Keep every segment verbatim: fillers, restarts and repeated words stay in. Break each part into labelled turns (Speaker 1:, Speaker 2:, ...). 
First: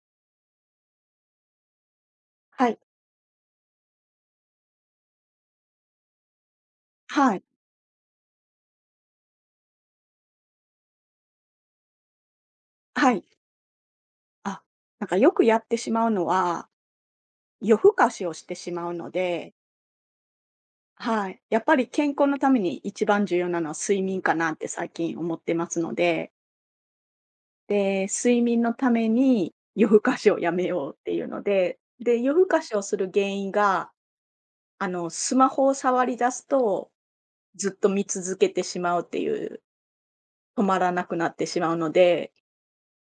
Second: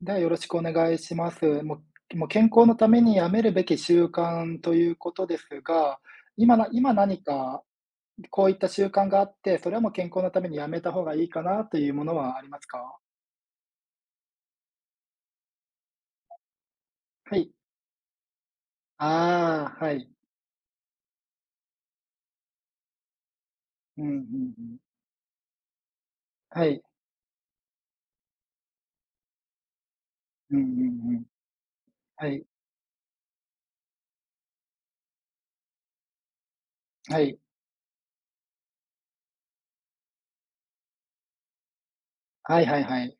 Speaker 1: では、よろしくお願いします。もうもう健康
Speaker 2: は
Speaker 1: の
Speaker 2: い。
Speaker 1: ためにやめるべき習慣ということですが、今な今何
Speaker 2: はい。
Speaker 1: かこういった習慣があって、それはもう健康のためにやめた方がいいかなというものはありますか？
Speaker 2: はい。あ、なんかよくやってしまうのは、
Speaker 1: はい。
Speaker 2: 夜更かしをしてしまうので、
Speaker 1: ああ、はい。
Speaker 2: はい。やっぱり健康のために一番重要なのは睡
Speaker 1: うんうん
Speaker 2: 眠かなっ
Speaker 1: う
Speaker 2: て
Speaker 1: ん。
Speaker 2: 最近思ってますので、
Speaker 1: はい。
Speaker 2: で、睡眠のために夜更かしをや
Speaker 1: うん
Speaker 2: め
Speaker 1: う
Speaker 2: ようって
Speaker 1: んう
Speaker 2: い
Speaker 1: ん。
Speaker 2: うので、で、
Speaker 1: は
Speaker 2: 夜
Speaker 1: い。
Speaker 2: 更かしをする原因が、あの、スマホを触り出すと、
Speaker 1: はい。
Speaker 2: ずっと見続けてしまうっていう、止まらなくなってしまうので
Speaker 1: はいはいはい。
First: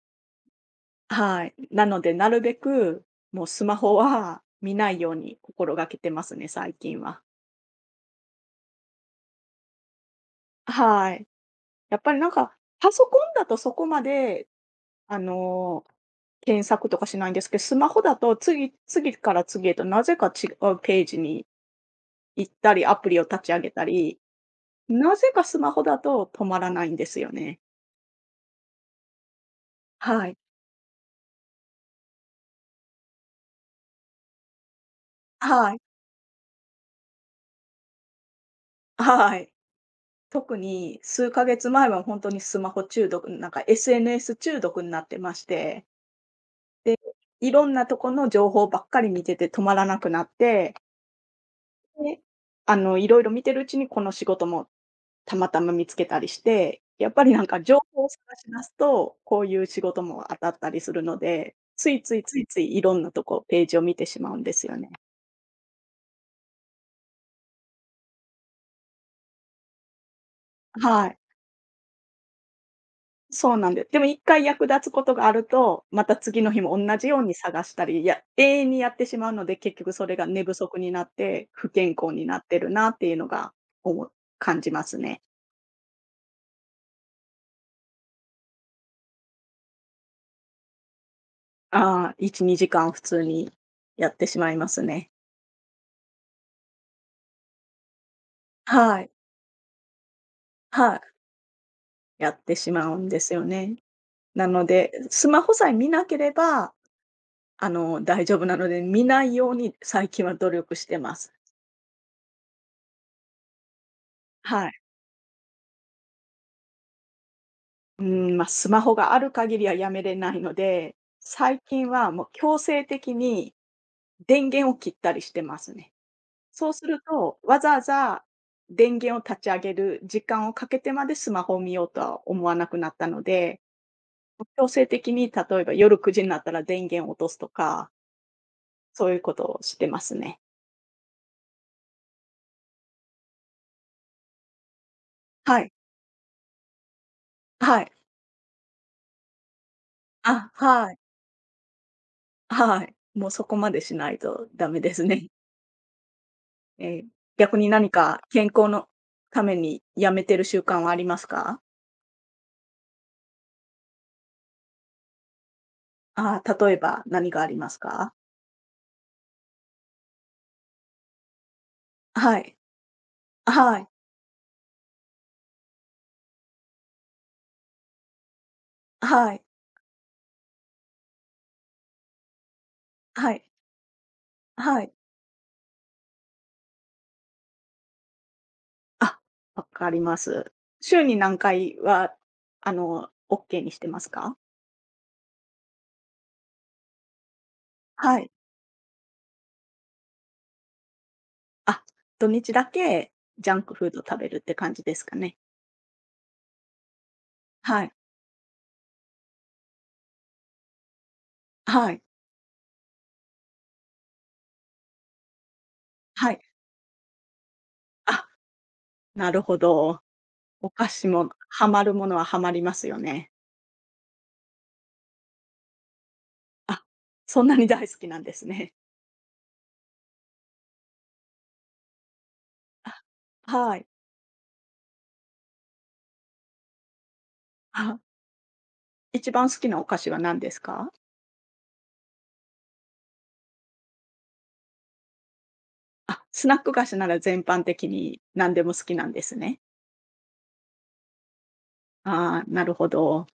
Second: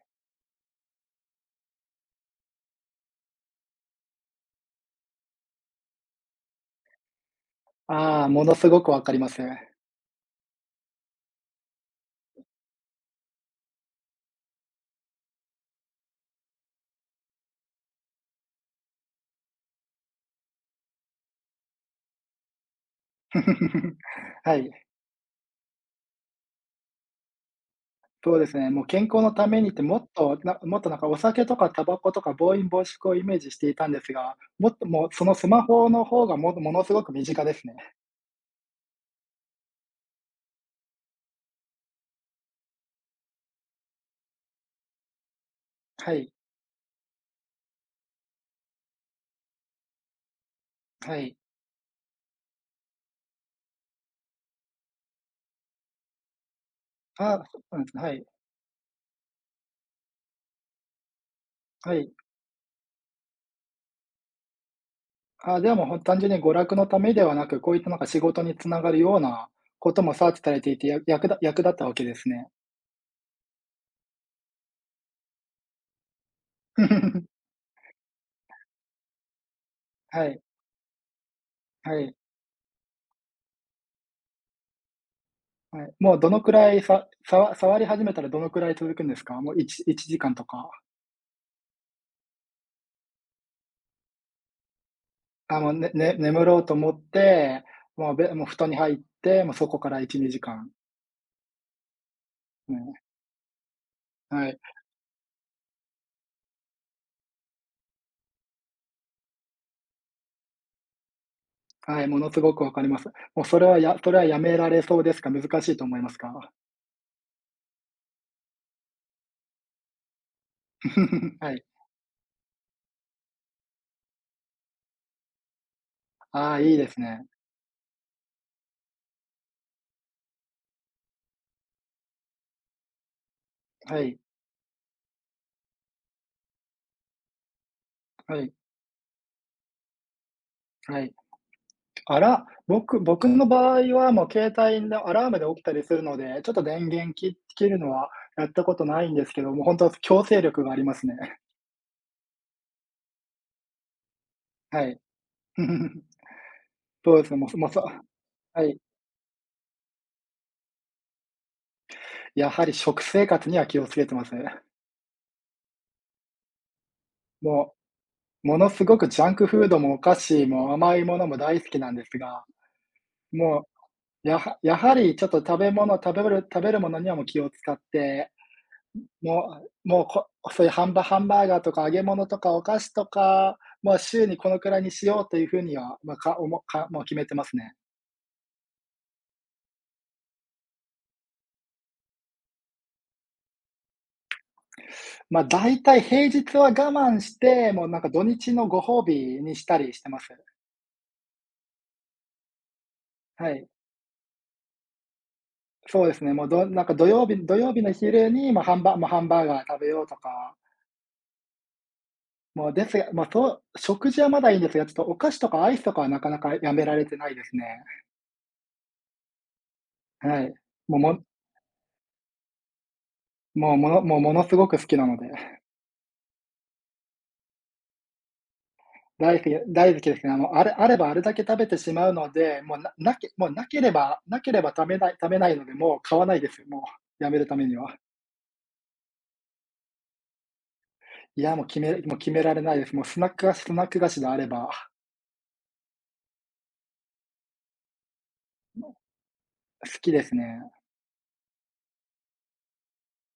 Speaker 2: はい。なので、なるべく、もうスマホは見ないように心がけてますね、最近は。
Speaker 1: ああ、ものすごくわかります。
Speaker 2: はい。やっぱりなんか、パソコンだとそこまで、あのー検索とかしないんですけど、スマホだと次、次から次へとなぜか違うページに行ったり、アプリを立ち上げた り、
Speaker 1: はい。
Speaker 2: なぜかスマホだと止まらないんですよね。
Speaker 1: そうですね、もう健康のためにってもっ
Speaker 2: はい。
Speaker 1: と、なもっとなんかお酒とかタバコとか暴飲暴食をイメージしていたんですが、もっともうそのスマ
Speaker 2: はい。
Speaker 1: ホの方がもものすごく身近ですね。
Speaker 2: はい。特にすうかげつ前は本当にスマホ中毒、なんか エスエヌエス 中毒になってまして、
Speaker 1: はい、
Speaker 2: で、いろんなとこの情報ばっかり見てて止まらなくなって、
Speaker 1: はい。
Speaker 2: で、あの、いろいろ見てるうちにこの仕事もたまたま見つけたりして、やっぱりな
Speaker 1: あ、
Speaker 2: ん
Speaker 1: そ
Speaker 2: か
Speaker 1: う
Speaker 2: 情
Speaker 1: なんですね。
Speaker 2: 報を
Speaker 1: は
Speaker 2: 探
Speaker 1: い、
Speaker 2: し出すと、こういう仕事も当たったりするので、つ
Speaker 1: は
Speaker 2: い
Speaker 1: い。
Speaker 2: ついついついいろんなとこ、ページを見てしまうんですよね。
Speaker 1: あ、ではもうほん単純に娯楽のためではなく、こういったなんか仕事につながるようなこともサーチされていて、や
Speaker 2: はい。
Speaker 1: 役立役立ったわけですね。
Speaker 2: そうなんででもいっかい役立つことがあると、また次の日もおんなじように 探したり、や永遠にやってしまうので、結局それが
Speaker 1: は
Speaker 2: 寝
Speaker 1: い、
Speaker 2: 不足になって、不健
Speaker 1: は
Speaker 2: 康
Speaker 1: い、
Speaker 2: になってるなっていうのがおも感じますね。
Speaker 1: はい。もうどのくらいささわ触り始めたらどのくらい続くんですか？もういちいちじかんとか。
Speaker 2: ああ、いち、にじかん普通にやってしまいますね。
Speaker 1: あ、もう、ねね眠ろうと思って、もうべもう布団に入
Speaker 2: は
Speaker 1: っ
Speaker 2: い、
Speaker 1: て、もうそこからいち、にじかん、
Speaker 2: はい、やってしまう
Speaker 1: ね、
Speaker 2: んですよね。な
Speaker 1: はい。
Speaker 2: ので、スマホさえ見なければ、あの、大丈夫なので、見ないように最近は努力してます。
Speaker 1: はい、ものすごく分かります。もうそれはやそれはやめ
Speaker 2: は
Speaker 1: ら
Speaker 2: い。
Speaker 1: れそうですか？難しいと思いますか？
Speaker 2: うん、まあ、スマホがある限りはやめれないので、
Speaker 1: は
Speaker 2: 最
Speaker 1: い。
Speaker 2: 近はもう強制的に電源を切ったりしてますね。
Speaker 1: ああ、
Speaker 2: そう
Speaker 1: いい
Speaker 2: す
Speaker 1: です
Speaker 2: る
Speaker 1: ね。
Speaker 2: と、わざわざ電源を立ち上げる時間をかけてまでスマホを見ようとは思わなくなったので
Speaker 1: はい、
Speaker 2: 強制的に例えば夜くじになったら電源落とすとか、
Speaker 1: はい、
Speaker 2: そういうことをしてますね。
Speaker 1: はい。あら、僕僕の場合はもう携帯のアラームで
Speaker 2: は
Speaker 1: 起き
Speaker 2: い。
Speaker 1: たりするので、ちょっと電源切切る
Speaker 2: は
Speaker 1: の
Speaker 2: い。
Speaker 1: はやったことないんですけど、もう本当は強制
Speaker 2: あ、
Speaker 1: 力があり
Speaker 2: は
Speaker 1: ま
Speaker 2: い。
Speaker 1: すね。
Speaker 2: はい。もうそこまでしないとダメ
Speaker 1: は
Speaker 2: で
Speaker 1: い。
Speaker 2: すね。ええ。
Speaker 1: そうですね、もう、
Speaker 2: 逆
Speaker 1: そも
Speaker 2: に
Speaker 1: う、そ
Speaker 2: 何か
Speaker 1: は
Speaker 2: 健康
Speaker 1: い。
Speaker 2: のためにやめてる習慣はありますか？
Speaker 1: やはり食生活には気をつけてますね。
Speaker 2: ああ、例えば何がありま
Speaker 1: も
Speaker 2: すか？
Speaker 1: う、ものすごくジャンクフードもお菓子も甘いものも大好きなんです
Speaker 2: は
Speaker 1: が、
Speaker 2: い。
Speaker 1: も
Speaker 2: はい。
Speaker 1: う、やはやはりちょっと食べ物食べる食べるものにはもう気を使って、
Speaker 2: はい。
Speaker 1: もうもう、こそういうハンバハンバーガーとか揚げ物とかお菓子と
Speaker 2: はい。
Speaker 1: か、まあ、週にこのくら
Speaker 2: は
Speaker 1: いに
Speaker 2: い。
Speaker 1: しようというふうには、まあ、かおもかもう決めてますね。
Speaker 2: あ、わかります。週に何回は、あの、オッケーにしてますか？
Speaker 1: まあ、大体平日は我慢して、もうなんか
Speaker 2: は
Speaker 1: 土
Speaker 2: い。
Speaker 1: 日のご褒美にしたりしてます。
Speaker 2: あ、土日だけジ
Speaker 1: は
Speaker 2: ャン
Speaker 1: い。
Speaker 2: クフード食べるって感じですかね。
Speaker 1: そうですね、もうどなんか土曜日土曜日
Speaker 2: はい。
Speaker 1: の昼に、まあ、ハンバもうハンバーガー食べようとか、
Speaker 2: はい。
Speaker 1: もうですが、まあ、そう、食事はまだいいんですが、ちょっとお菓子とかアイスとかはなか
Speaker 2: は
Speaker 1: な
Speaker 2: い。
Speaker 1: かやめられてないですね。
Speaker 2: あ、なるほど。
Speaker 1: はい。
Speaker 2: お菓
Speaker 1: もう、
Speaker 2: 子
Speaker 1: も
Speaker 2: もハマるものはハマりますよね。
Speaker 1: もう、ものもうものすごく好きなので、
Speaker 2: あ、そんなに大好きなんですね。
Speaker 1: 大好き大好きですね。あの、あれあればあれだけ食べてしまうので、もうな
Speaker 2: あ、
Speaker 1: なけもうな
Speaker 2: は
Speaker 1: け
Speaker 2: い。
Speaker 1: ればなければ食べない食べないので、もう買わないですよ、もう、やめるためには。
Speaker 2: あ、一番好きなお菓子は何ですか？
Speaker 1: いや、もう決めもう決められないです。もうスナック菓子スナック菓子であれば、
Speaker 2: あ、スナック菓子なら全般的に何でも好きなんですね。
Speaker 1: 好きですね。
Speaker 2: ああ、なるほど。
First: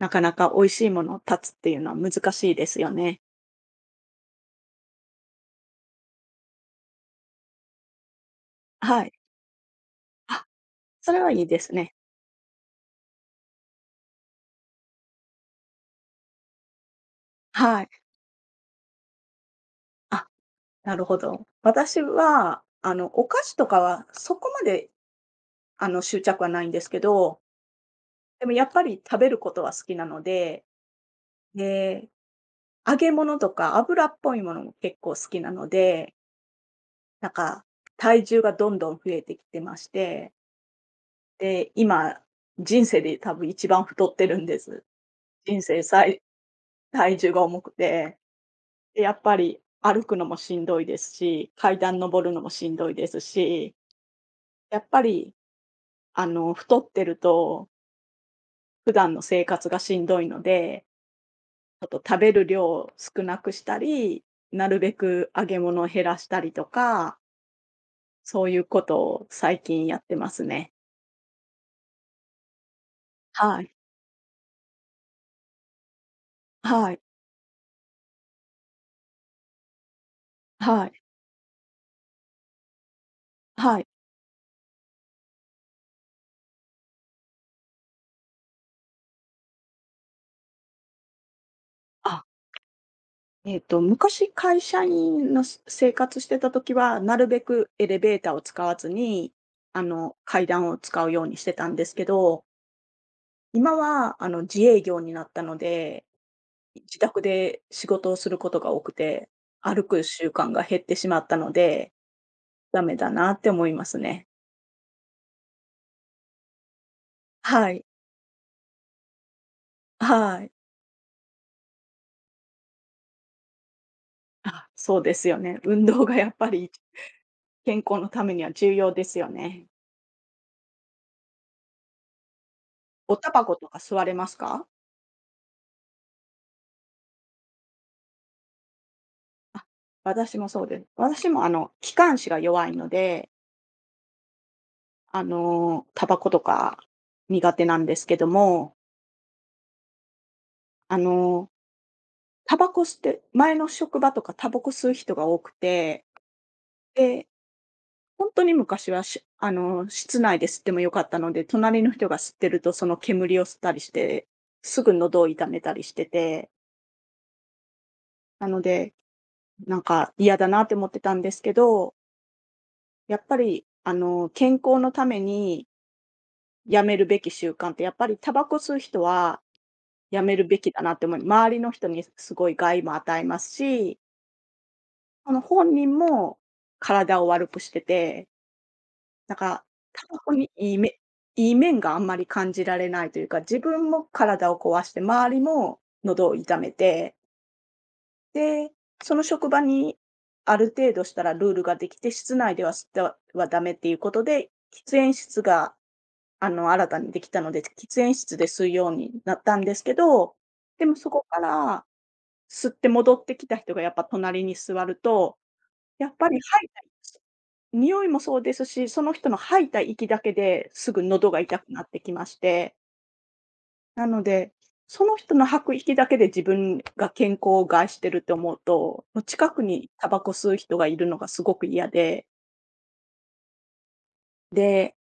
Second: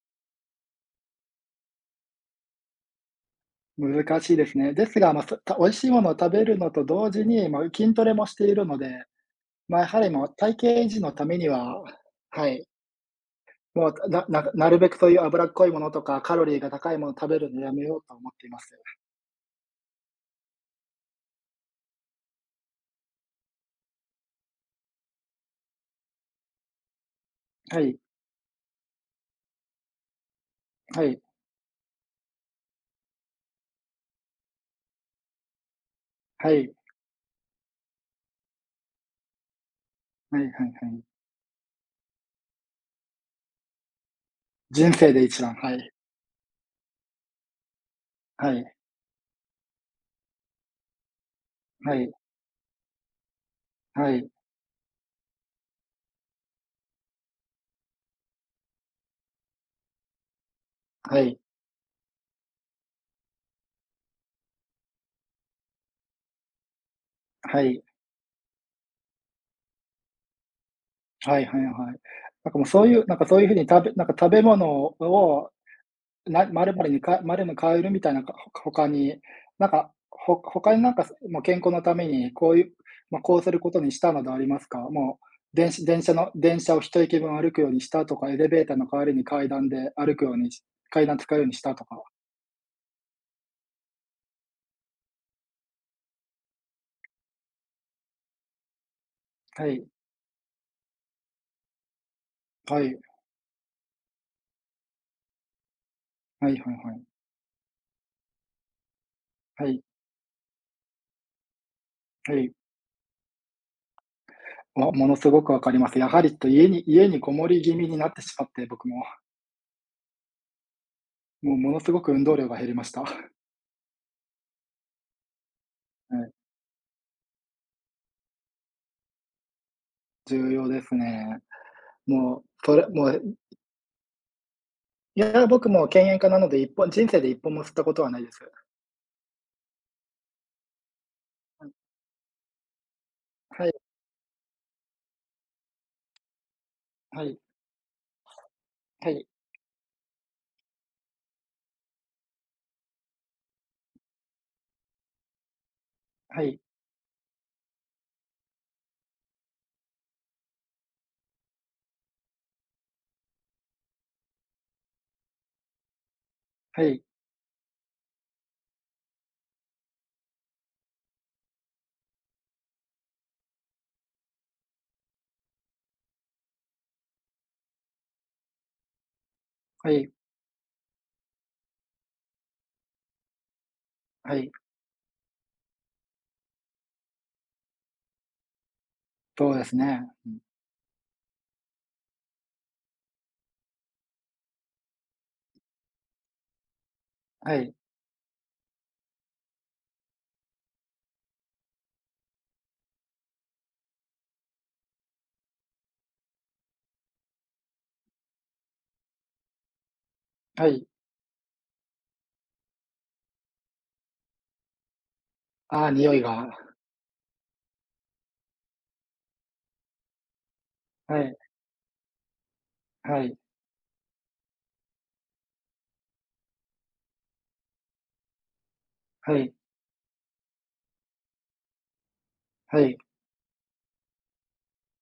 Speaker 2: なかなか美味しいものを断つっていうのは難しいですよね。
Speaker 1: 難しいですね。ですが、まあ、そた美味しいものを食べるのと同時に、まあ、筋トレもしているの
Speaker 2: は
Speaker 1: で
Speaker 2: い。
Speaker 1: まあ、やはりもう
Speaker 2: あ、
Speaker 1: 体型維持の
Speaker 2: それ
Speaker 1: た
Speaker 2: は
Speaker 1: め
Speaker 2: いい
Speaker 1: に
Speaker 2: です
Speaker 1: は、
Speaker 2: ね。
Speaker 1: はい、もうなななるべくそういう脂っこいものとか、カロリーが高いものを食べるのや
Speaker 2: は
Speaker 1: め
Speaker 2: い。
Speaker 1: ようと思っています。
Speaker 2: あ、なるほど。私は、あの、お菓子とかはそこまで、あの、執着はないんですけど、
Speaker 1: はい、
Speaker 2: でもやっぱり食べることは好きなので、
Speaker 1: はい、
Speaker 2: で、揚げ物とか油っぽいものも結構好きなので、
Speaker 1: はい、
Speaker 2: なんか体重がどんどん増えてきてまして、
Speaker 1: はいはいはい。
Speaker 2: で、今、人生で多分一番太ってるんです。
Speaker 1: 人生で一番、
Speaker 2: 人
Speaker 1: は
Speaker 2: 生
Speaker 1: い、
Speaker 2: 最体重が重くて、
Speaker 1: はい、
Speaker 2: でやっぱり歩くのもしんどいですし、階
Speaker 1: は
Speaker 2: 段
Speaker 1: い、
Speaker 2: 登るのもしんどいですし、
Speaker 1: はい、
Speaker 2: やっぱりあの、太ってると、普段の生活がしんどいので、
Speaker 1: はい、
Speaker 2: ちょっと食べる量を少なくしたり、なるべく揚げ物を減らしたりとか、
Speaker 1: はい、
Speaker 2: そういうことを最近やってますね。
Speaker 1: はいはいはい。なんかもうそういうなんかそういう風
Speaker 2: は
Speaker 1: に
Speaker 2: い。
Speaker 1: 食べなんか食べ物をな〇〇
Speaker 2: はい。
Speaker 1: にか〇の変えるみたいな、かほ他に、なんか、ほ他に
Speaker 2: は
Speaker 1: なん
Speaker 2: い。
Speaker 1: か、もう健康のために、こういう、まあ、こうするこ
Speaker 2: は
Speaker 1: と
Speaker 2: い。
Speaker 1: にしたなどありますか？もう、電ん電車の電車を一駅分歩くようにしたとか、エレベーターの代わりに階段で歩くようにし階段使うようにしたとか。
Speaker 2: あ、えっと、昔会社員のし生活してた時は、なるべくエレベーターを使わずに、
Speaker 1: は
Speaker 2: あ
Speaker 1: い、
Speaker 2: の、階段を使うようにしてたんですけど、
Speaker 1: はい、
Speaker 2: 今は、あの、自営業になったので、
Speaker 1: はいはいは
Speaker 2: 自
Speaker 1: い。
Speaker 2: 宅で仕事をすることが多くて、
Speaker 1: はい、
Speaker 2: 歩く習慣が減ってしまったので、
Speaker 1: はい。
Speaker 2: ダメだなって思いますね。
Speaker 1: わ、ものすごくわかります。やはりと家に家にこもり
Speaker 2: は
Speaker 1: 気
Speaker 2: い。
Speaker 1: 味になってしまって、僕も。
Speaker 2: はい。
Speaker 1: もうものすごく運動量が減りました。は
Speaker 2: あ、そうですよね。運動がやっ
Speaker 1: い、
Speaker 2: ぱり健康のためには重要ですよね。
Speaker 1: 重要ですね。もう、それも
Speaker 2: おタ
Speaker 1: う
Speaker 2: バコとか吸われますか？
Speaker 1: いや、僕も犬猿家なので、一本人生で一本も吸ったことはないです。
Speaker 2: あ、私もそうです。私もあ
Speaker 1: う
Speaker 2: の、
Speaker 1: ん、
Speaker 2: 気管支が弱いので、
Speaker 1: はい、
Speaker 2: あの、タバコとか
Speaker 1: はい、
Speaker 2: 苦手なんですけども、
Speaker 1: はい、
Speaker 2: あの、タバコ吸って前の職場とかタバコ吸う人が多くて、
Speaker 1: はい、
Speaker 2: でほんとに昔は、しあの、室内で吸っても良かったので、隣の人が吸ってるとその煙を吸ったりして、すぐ喉を痛めたりしてて、
Speaker 1: はい、
Speaker 2: なので、なんか嫌だなって思ってたんですけど、やっぱり、あの、健康のためにやめるべき習慣って、やっぱりタバコ吸う人は
Speaker 1: はい、
Speaker 2: やめるべきだなって思い周りの人にすごい害も与えますし、
Speaker 1: はい、
Speaker 2: あの、本人も体を悪くしててなん
Speaker 1: そう
Speaker 2: か、
Speaker 1: です
Speaker 2: タ
Speaker 1: ね。
Speaker 2: バ
Speaker 1: う
Speaker 2: コ
Speaker 1: ん、
Speaker 2: にいいめいい面があんまり感じられないというか、自分も体を壊して、周りも喉を痛めて、
Speaker 1: はい、
Speaker 2: で、その職場にある程度したらルールができて、室内では吸ってはダメっていうことで、喫煙室が、あの、新たにできたので、喫煙室で吸うようになったんですけど、
Speaker 1: は
Speaker 2: で
Speaker 1: い。
Speaker 2: もそこから吸って戻ってきた人がやっぱ隣に座ると、
Speaker 1: ああ、
Speaker 2: や
Speaker 1: 匂
Speaker 2: っ
Speaker 1: い
Speaker 2: ぱり
Speaker 1: が。
Speaker 2: 吐いたり匂いもそうですし、その人の吐いた息だけですぐ
Speaker 1: は
Speaker 2: 喉
Speaker 1: い、
Speaker 2: が痛くなってきまして、
Speaker 1: はい、
Speaker 2: なので、その人の吐く息だけで自分が健康を害してるって思うと、もう
Speaker 1: は
Speaker 2: 近
Speaker 1: い、
Speaker 2: くにタバコ吸う人がいるのがすごく嫌で、
Speaker 1: はい。
Speaker 2: で、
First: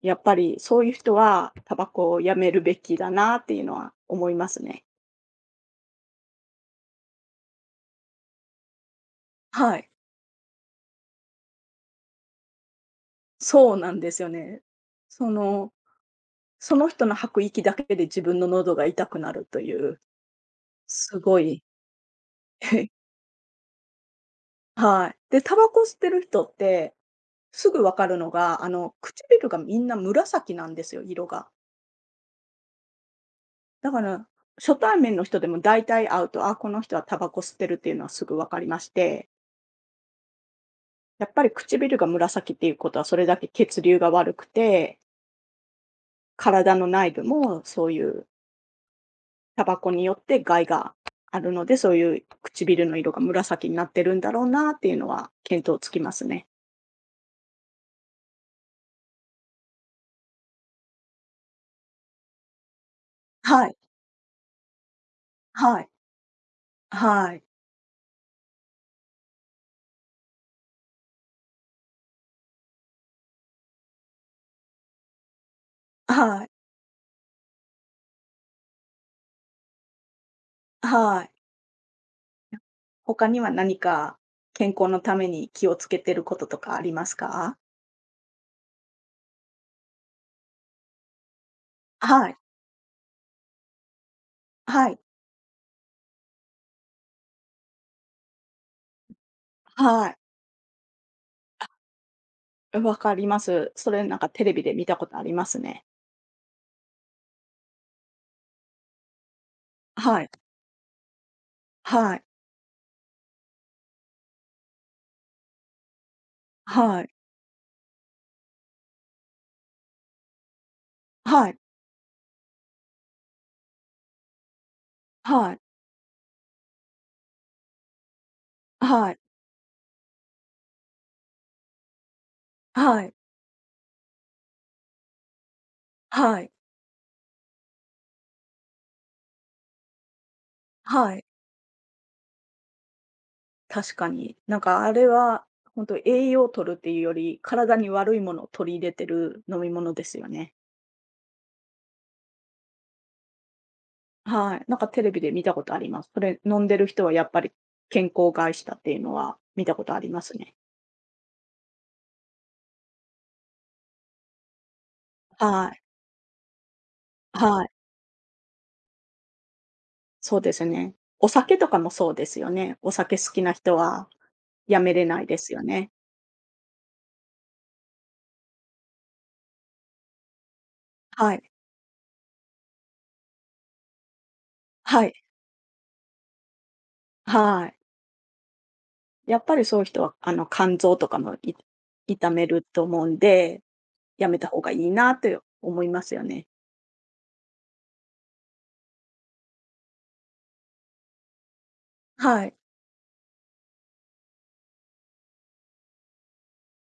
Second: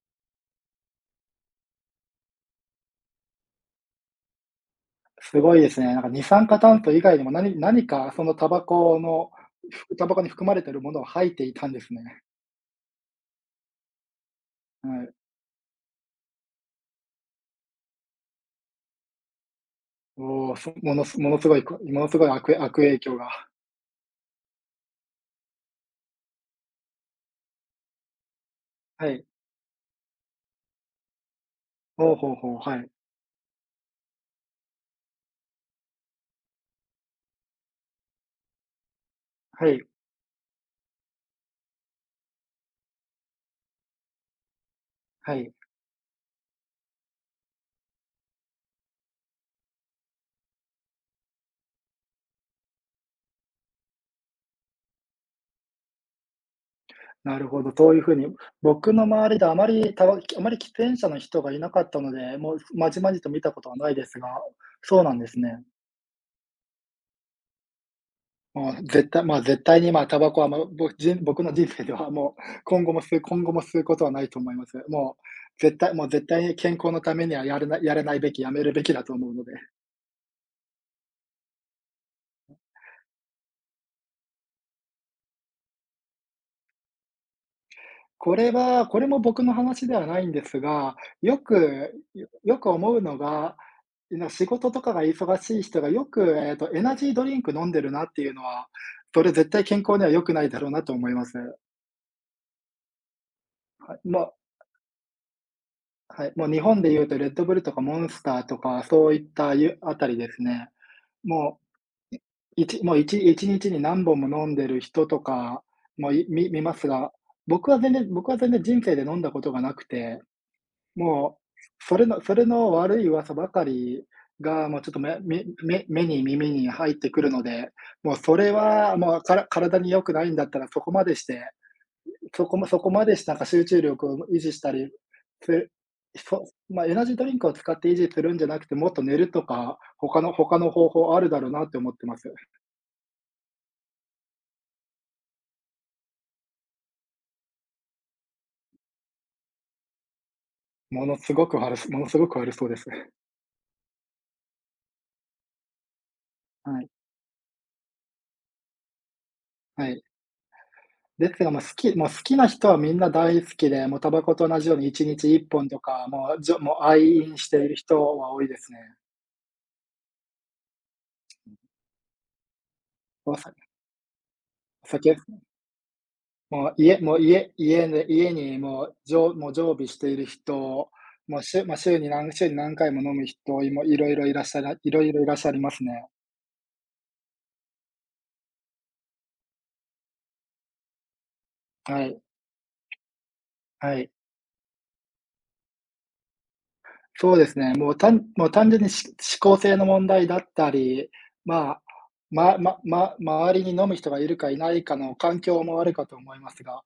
Speaker 2: やっぱりそういう人はタバコをやめるべきだなっていうのは思いますね。
Speaker 1: すごいですね。なんか二酸化炭素以外にも、なに何かそのタバコの
Speaker 2: はい、
Speaker 1: ふタバコに含まれているものを吐いていたんですね。
Speaker 2: そうなんですよね。
Speaker 1: はい。
Speaker 2: その、その人の吐く息だけで自分の喉が痛くなるという、
Speaker 1: おお、そもの
Speaker 2: す
Speaker 1: すもの
Speaker 2: ご
Speaker 1: すごい
Speaker 2: い
Speaker 1: こものすごい悪悪 影響が。
Speaker 2: はい。で、タバコ吸ってる人って、すぐ分かるのが、あの、
Speaker 1: はい。
Speaker 2: 唇がみんな紫なんですよ、色が。
Speaker 1: ほうほうほう、はい、
Speaker 2: だから、初対面の人でも大体会うと、あ、この人はタバコ吸ってるっていうのはすぐ分かりまして、
Speaker 1: はい、
Speaker 2: やっぱり唇が紫っていうことはそれだけ血流が悪くて、
Speaker 1: はい。
Speaker 2: 体の内部もそういうタバコによって害があるので、そういう唇の色が紫になってるんだろうなっていうのは見当つきますね。
Speaker 1: なるほど、そういうふうに、僕の周りであまりたわあまり喫煙者の人がいなかったので、もうまじまじと見たこ
Speaker 2: は
Speaker 1: と
Speaker 2: い、
Speaker 1: はないですが、そうなんですね。
Speaker 2: はい、はい、
Speaker 1: まあ、絶対まあ、絶対に、まあ、タバコは、まあ、ぼ僕人僕の人生ではもう、今後も吸う今後も吸うことはないと思います。もう、絶対もう絶対
Speaker 2: はい、
Speaker 1: に健康のためにはやれないやれないべき、やめるべきだと思うので。
Speaker 2: はい。他には何か健康のために気をつけてることとかありますか？
Speaker 1: これは、これも僕の話ではないんですが、よく
Speaker 2: は
Speaker 1: よ
Speaker 2: い、
Speaker 1: よく思うのが、な仕事と
Speaker 2: は
Speaker 1: か
Speaker 2: い、
Speaker 1: が忙しい人がよく、えっと、エナジードリンク飲んでるなっていうのは、それ絶対健康に
Speaker 2: は
Speaker 1: は
Speaker 2: い。
Speaker 1: 良くないだろうなと思います。
Speaker 2: わかります。そ
Speaker 1: は
Speaker 2: れ
Speaker 1: い、
Speaker 2: なんか
Speaker 1: も
Speaker 2: テレビで見たことありますね。
Speaker 1: うはい、もう日本で言うとレッドブルとかモンスターとか、そういったゆあたり
Speaker 2: はい、
Speaker 1: ですね。も
Speaker 2: は
Speaker 1: う、
Speaker 2: い、
Speaker 1: いちもういちいちにちにちに何本も飲んでる人とかも、いみ見ます
Speaker 2: は
Speaker 1: が、
Speaker 2: い、
Speaker 1: 僕は全然僕は全然人生で飲んだことがなくても
Speaker 2: はい、
Speaker 1: う、それのそれの悪い噂ばかりが、もうちょっとめめ
Speaker 2: はい、
Speaker 1: め目に耳に入ってくるので、もうそれは
Speaker 2: はい、
Speaker 1: もう、から体に良くないんだったらそこまでして、そこまそこ
Speaker 2: は
Speaker 1: ま
Speaker 2: い、
Speaker 1: でしてなんか集中力を維持したり、する
Speaker 2: は
Speaker 1: そ
Speaker 2: い、
Speaker 1: まあ、エナジードリンクを使って維持するんじゃなくて、もっと寝るとか、他の他の方
Speaker 2: は
Speaker 1: 法あ
Speaker 2: い。
Speaker 1: るだろうなって思ってます。
Speaker 2: 確かに。なんかあれは本当栄養を取るっていうより、体に悪いものを取り入れてる飲み物ですよね。
Speaker 1: ものすごく悪そものすごく悪そうです。
Speaker 2: はい、なんかテレビで見たことあります。それ飲んで
Speaker 1: は
Speaker 2: る
Speaker 1: い、
Speaker 2: 人はやっぱり健康を害したっていうのは見たこ
Speaker 1: は
Speaker 2: とあ
Speaker 1: い。
Speaker 2: りますね。
Speaker 1: ですが、もう好きもう好きな人はみんな大好きで、もうタバコと同じようにいちにちいっぽん
Speaker 2: は
Speaker 1: と
Speaker 2: い。
Speaker 1: か、もう、じょもう愛飲して
Speaker 2: は
Speaker 1: い
Speaker 2: い、
Speaker 1: る人は多いですね。
Speaker 2: そうですね。お酒とかもそうですよね。お酒好
Speaker 1: お
Speaker 2: きな
Speaker 1: さ
Speaker 2: 人はや
Speaker 1: お
Speaker 2: めれ
Speaker 1: 酒で
Speaker 2: な
Speaker 1: す
Speaker 2: いで
Speaker 1: ね。
Speaker 2: すよね。
Speaker 1: もう家もう家家で家にもう、じょもう常備している人、
Speaker 2: は
Speaker 1: もう
Speaker 2: い、
Speaker 1: 週、ゅまあ、週に何週に何回も飲む人、もいろいろいらっしゃらいろ
Speaker 2: は
Speaker 1: い
Speaker 2: い、
Speaker 1: ろいらっしゃいますね。
Speaker 2: はい。やっぱりそういう人は、あの、肝臓とかもい
Speaker 1: はい、
Speaker 2: 痛めると思うんで、
Speaker 1: はい。
Speaker 2: やめた方がいいなって思いますよね。
Speaker 1: そうですね、もうたんもう単純にし思考性の問題だったり、まあ、
Speaker 2: はい、
Speaker 1: ままま周りに飲む人がいるかいないかの環境もあるかと思いますが、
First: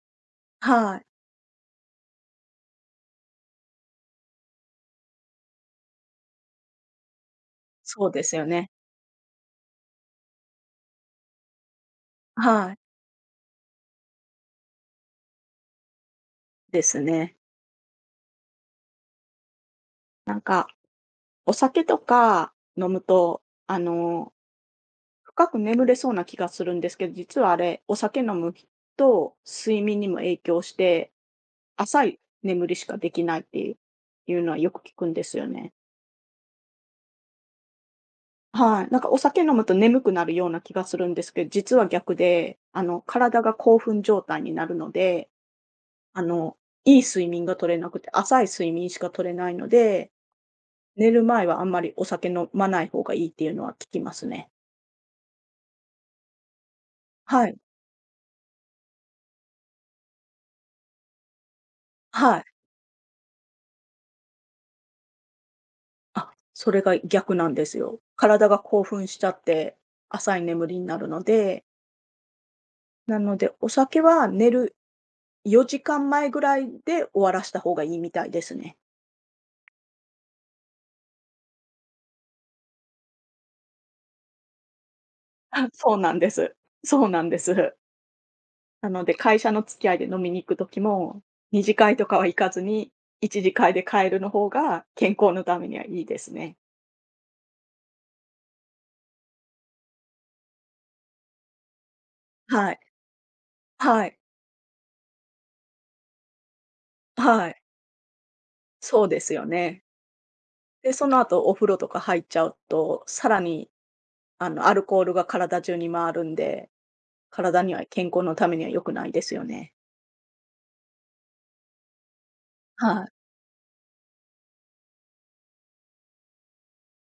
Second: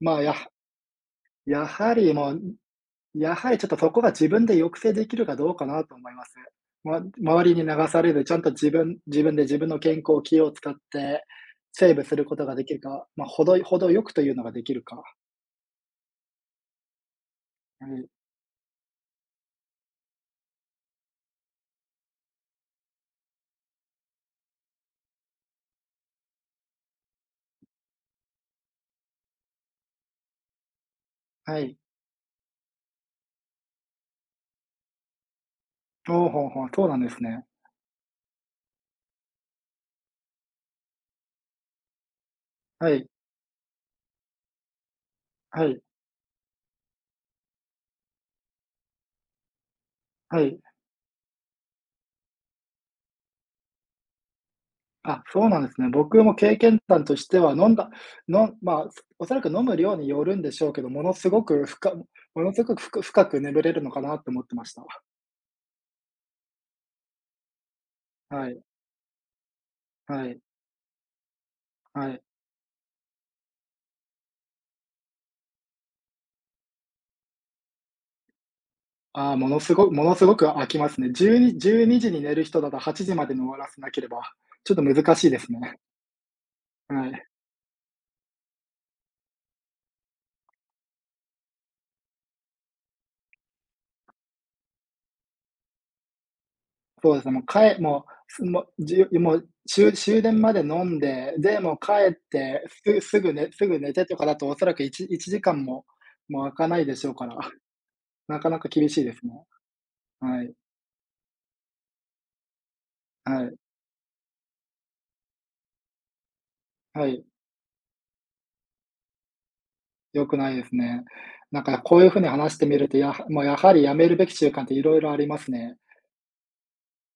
Speaker 1: まあ、やは
Speaker 2: はい。
Speaker 1: やはりもう、やはりちょっとそこが自分で抑制できるかどうかなと思います。ま周りに流さ
Speaker 2: そう
Speaker 1: れ
Speaker 2: で
Speaker 1: ず、ち
Speaker 2: す
Speaker 1: ゃん
Speaker 2: よ
Speaker 1: と
Speaker 2: ね。
Speaker 1: 自分自分で自分の健康、気を使って、セーブすることがで
Speaker 2: は
Speaker 1: き
Speaker 2: い、
Speaker 1: るか、まあ、ほどほどよくというのができるか。
Speaker 2: ですね。
Speaker 1: はい、
Speaker 2: なんか、お酒とか飲むと、あの深く眠れそうな気がするんですけど、実はあれ、お酒飲むと睡眠にも影響して、
Speaker 1: はい。
Speaker 2: 浅い眠りしかできないっていうのはよく聞くんですよね。
Speaker 1: ほうほうほう、そうなんですね。
Speaker 2: はい。なんかお酒飲むと眠くなるような気がするんですけど、実は逆で、あ
Speaker 1: は
Speaker 2: の、
Speaker 1: い、
Speaker 2: 体が興奮状態になるので、
Speaker 1: はい、
Speaker 2: あの、いい睡眠が取れなくて、浅い睡眠しか取れないので、
Speaker 1: はい。
Speaker 2: 寝る前はあんまりお酒飲まない方がいいっていうのは聞きますね。
Speaker 1: あ、そうなんですね。僕も経験談として
Speaker 2: は
Speaker 1: は、
Speaker 2: い。
Speaker 1: 飲んだのまあ、おそらく飲む量によるんでしょうけど、ものすごく深
Speaker 2: は
Speaker 1: も
Speaker 2: い。
Speaker 1: のすごく深く深く眠れるのかなと思ってました。
Speaker 2: あ、それが逆なんですよ。体
Speaker 1: は
Speaker 2: が
Speaker 1: い、
Speaker 2: 興奮しちゃって、
Speaker 1: は
Speaker 2: 浅
Speaker 1: い。
Speaker 2: い眠りになるので、
Speaker 1: はい。
Speaker 2: なので、お酒は寝るよじかんまえぐらいで終わらした方がいいみたいですね。
Speaker 1: ああ、ものすごものすごく空きますね。じゅうにじゅうにじにじゅうにじに寝る人だとはちじまでに終わらせなければ、ちょっと難しいで す
Speaker 2: あ、
Speaker 1: ね。
Speaker 2: そうなんです。そ
Speaker 1: は
Speaker 2: うな
Speaker 1: い。
Speaker 2: んです。なので、会社の付き合いで飲みに行く時も、に次会とかは行かずに、いち次会で帰るの方が健康のためにはいいですね。
Speaker 1: そうですね、もうかえもう、すもう、じゅもう、しゅ終電まで飲んで、で、もう帰って、
Speaker 2: はい。
Speaker 1: すすぐ寝すぐ寝て
Speaker 2: は
Speaker 1: と
Speaker 2: い。
Speaker 1: かだとおそらくいちいちじかんも、もう空かないでしょうから、
Speaker 2: はい。
Speaker 1: なかなか厳しい
Speaker 2: そう
Speaker 1: で
Speaker 2: で
Speaker 1: す
Speaker 2: す
Speaker 1: ね。
Speaker 2: よね。
Speaker 1: はい、
Speaker 2: で、その後お風呂とか入っちゃうと、さら
Speaker 1: はい、
Speaker 2: にあの、アルコールが体中に回るんで、
Speaker 1: はい、
Speaker 2: 体には健康のためには良くないですよね。
Speaker 1: 良くないですね。なんかこういう風に話してみると、
Speaker 2: はい。
Speaker 1: やはもうやはりやめるべき習慣って色々ありますね。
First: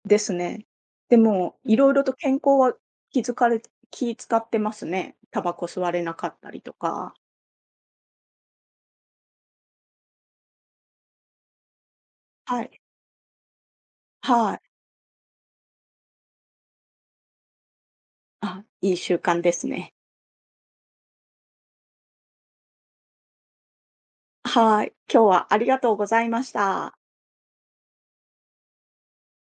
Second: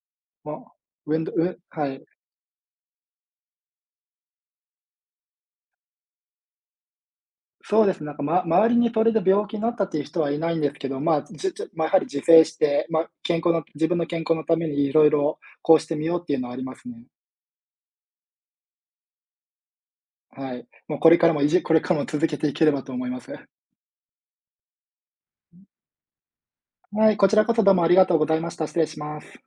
Speaker 2: ですね。
Speaker 1: もう、
Speaker 2: で
Speaker 1: 運動
Speaker 2: も、
Speaker 1: う
Speaker 2: い
Speaker 1: は
Speaker 2: ろい
Speaker 1: い。
Speaker 2: ろと健康は気づかれ気使ってますね。タバコ吸われなかったりとか。
Speaker 1: そうですね、なんか、ま周りにそれで病気になったっていう人はいないんですけど、まあ、じちやはり自制し
Speaker 2: はい。
Speaker 1: て、まあ、健康の自分の健康の
Speaker 2: は
Speaker 1: ため
Speaker 2: い。
Speaker 1: にいろいろこうしてみようっていうのはありますね。
Speaker 2: あ、いい習慣ですね。
Speaker 1: はい。もうこれからもいじこれからも続けていければと思います。
Speaker 2: はい。今日はありがとうございました。
Speaker 1: はい、こちらこそどうもありがとうございました。失礼します。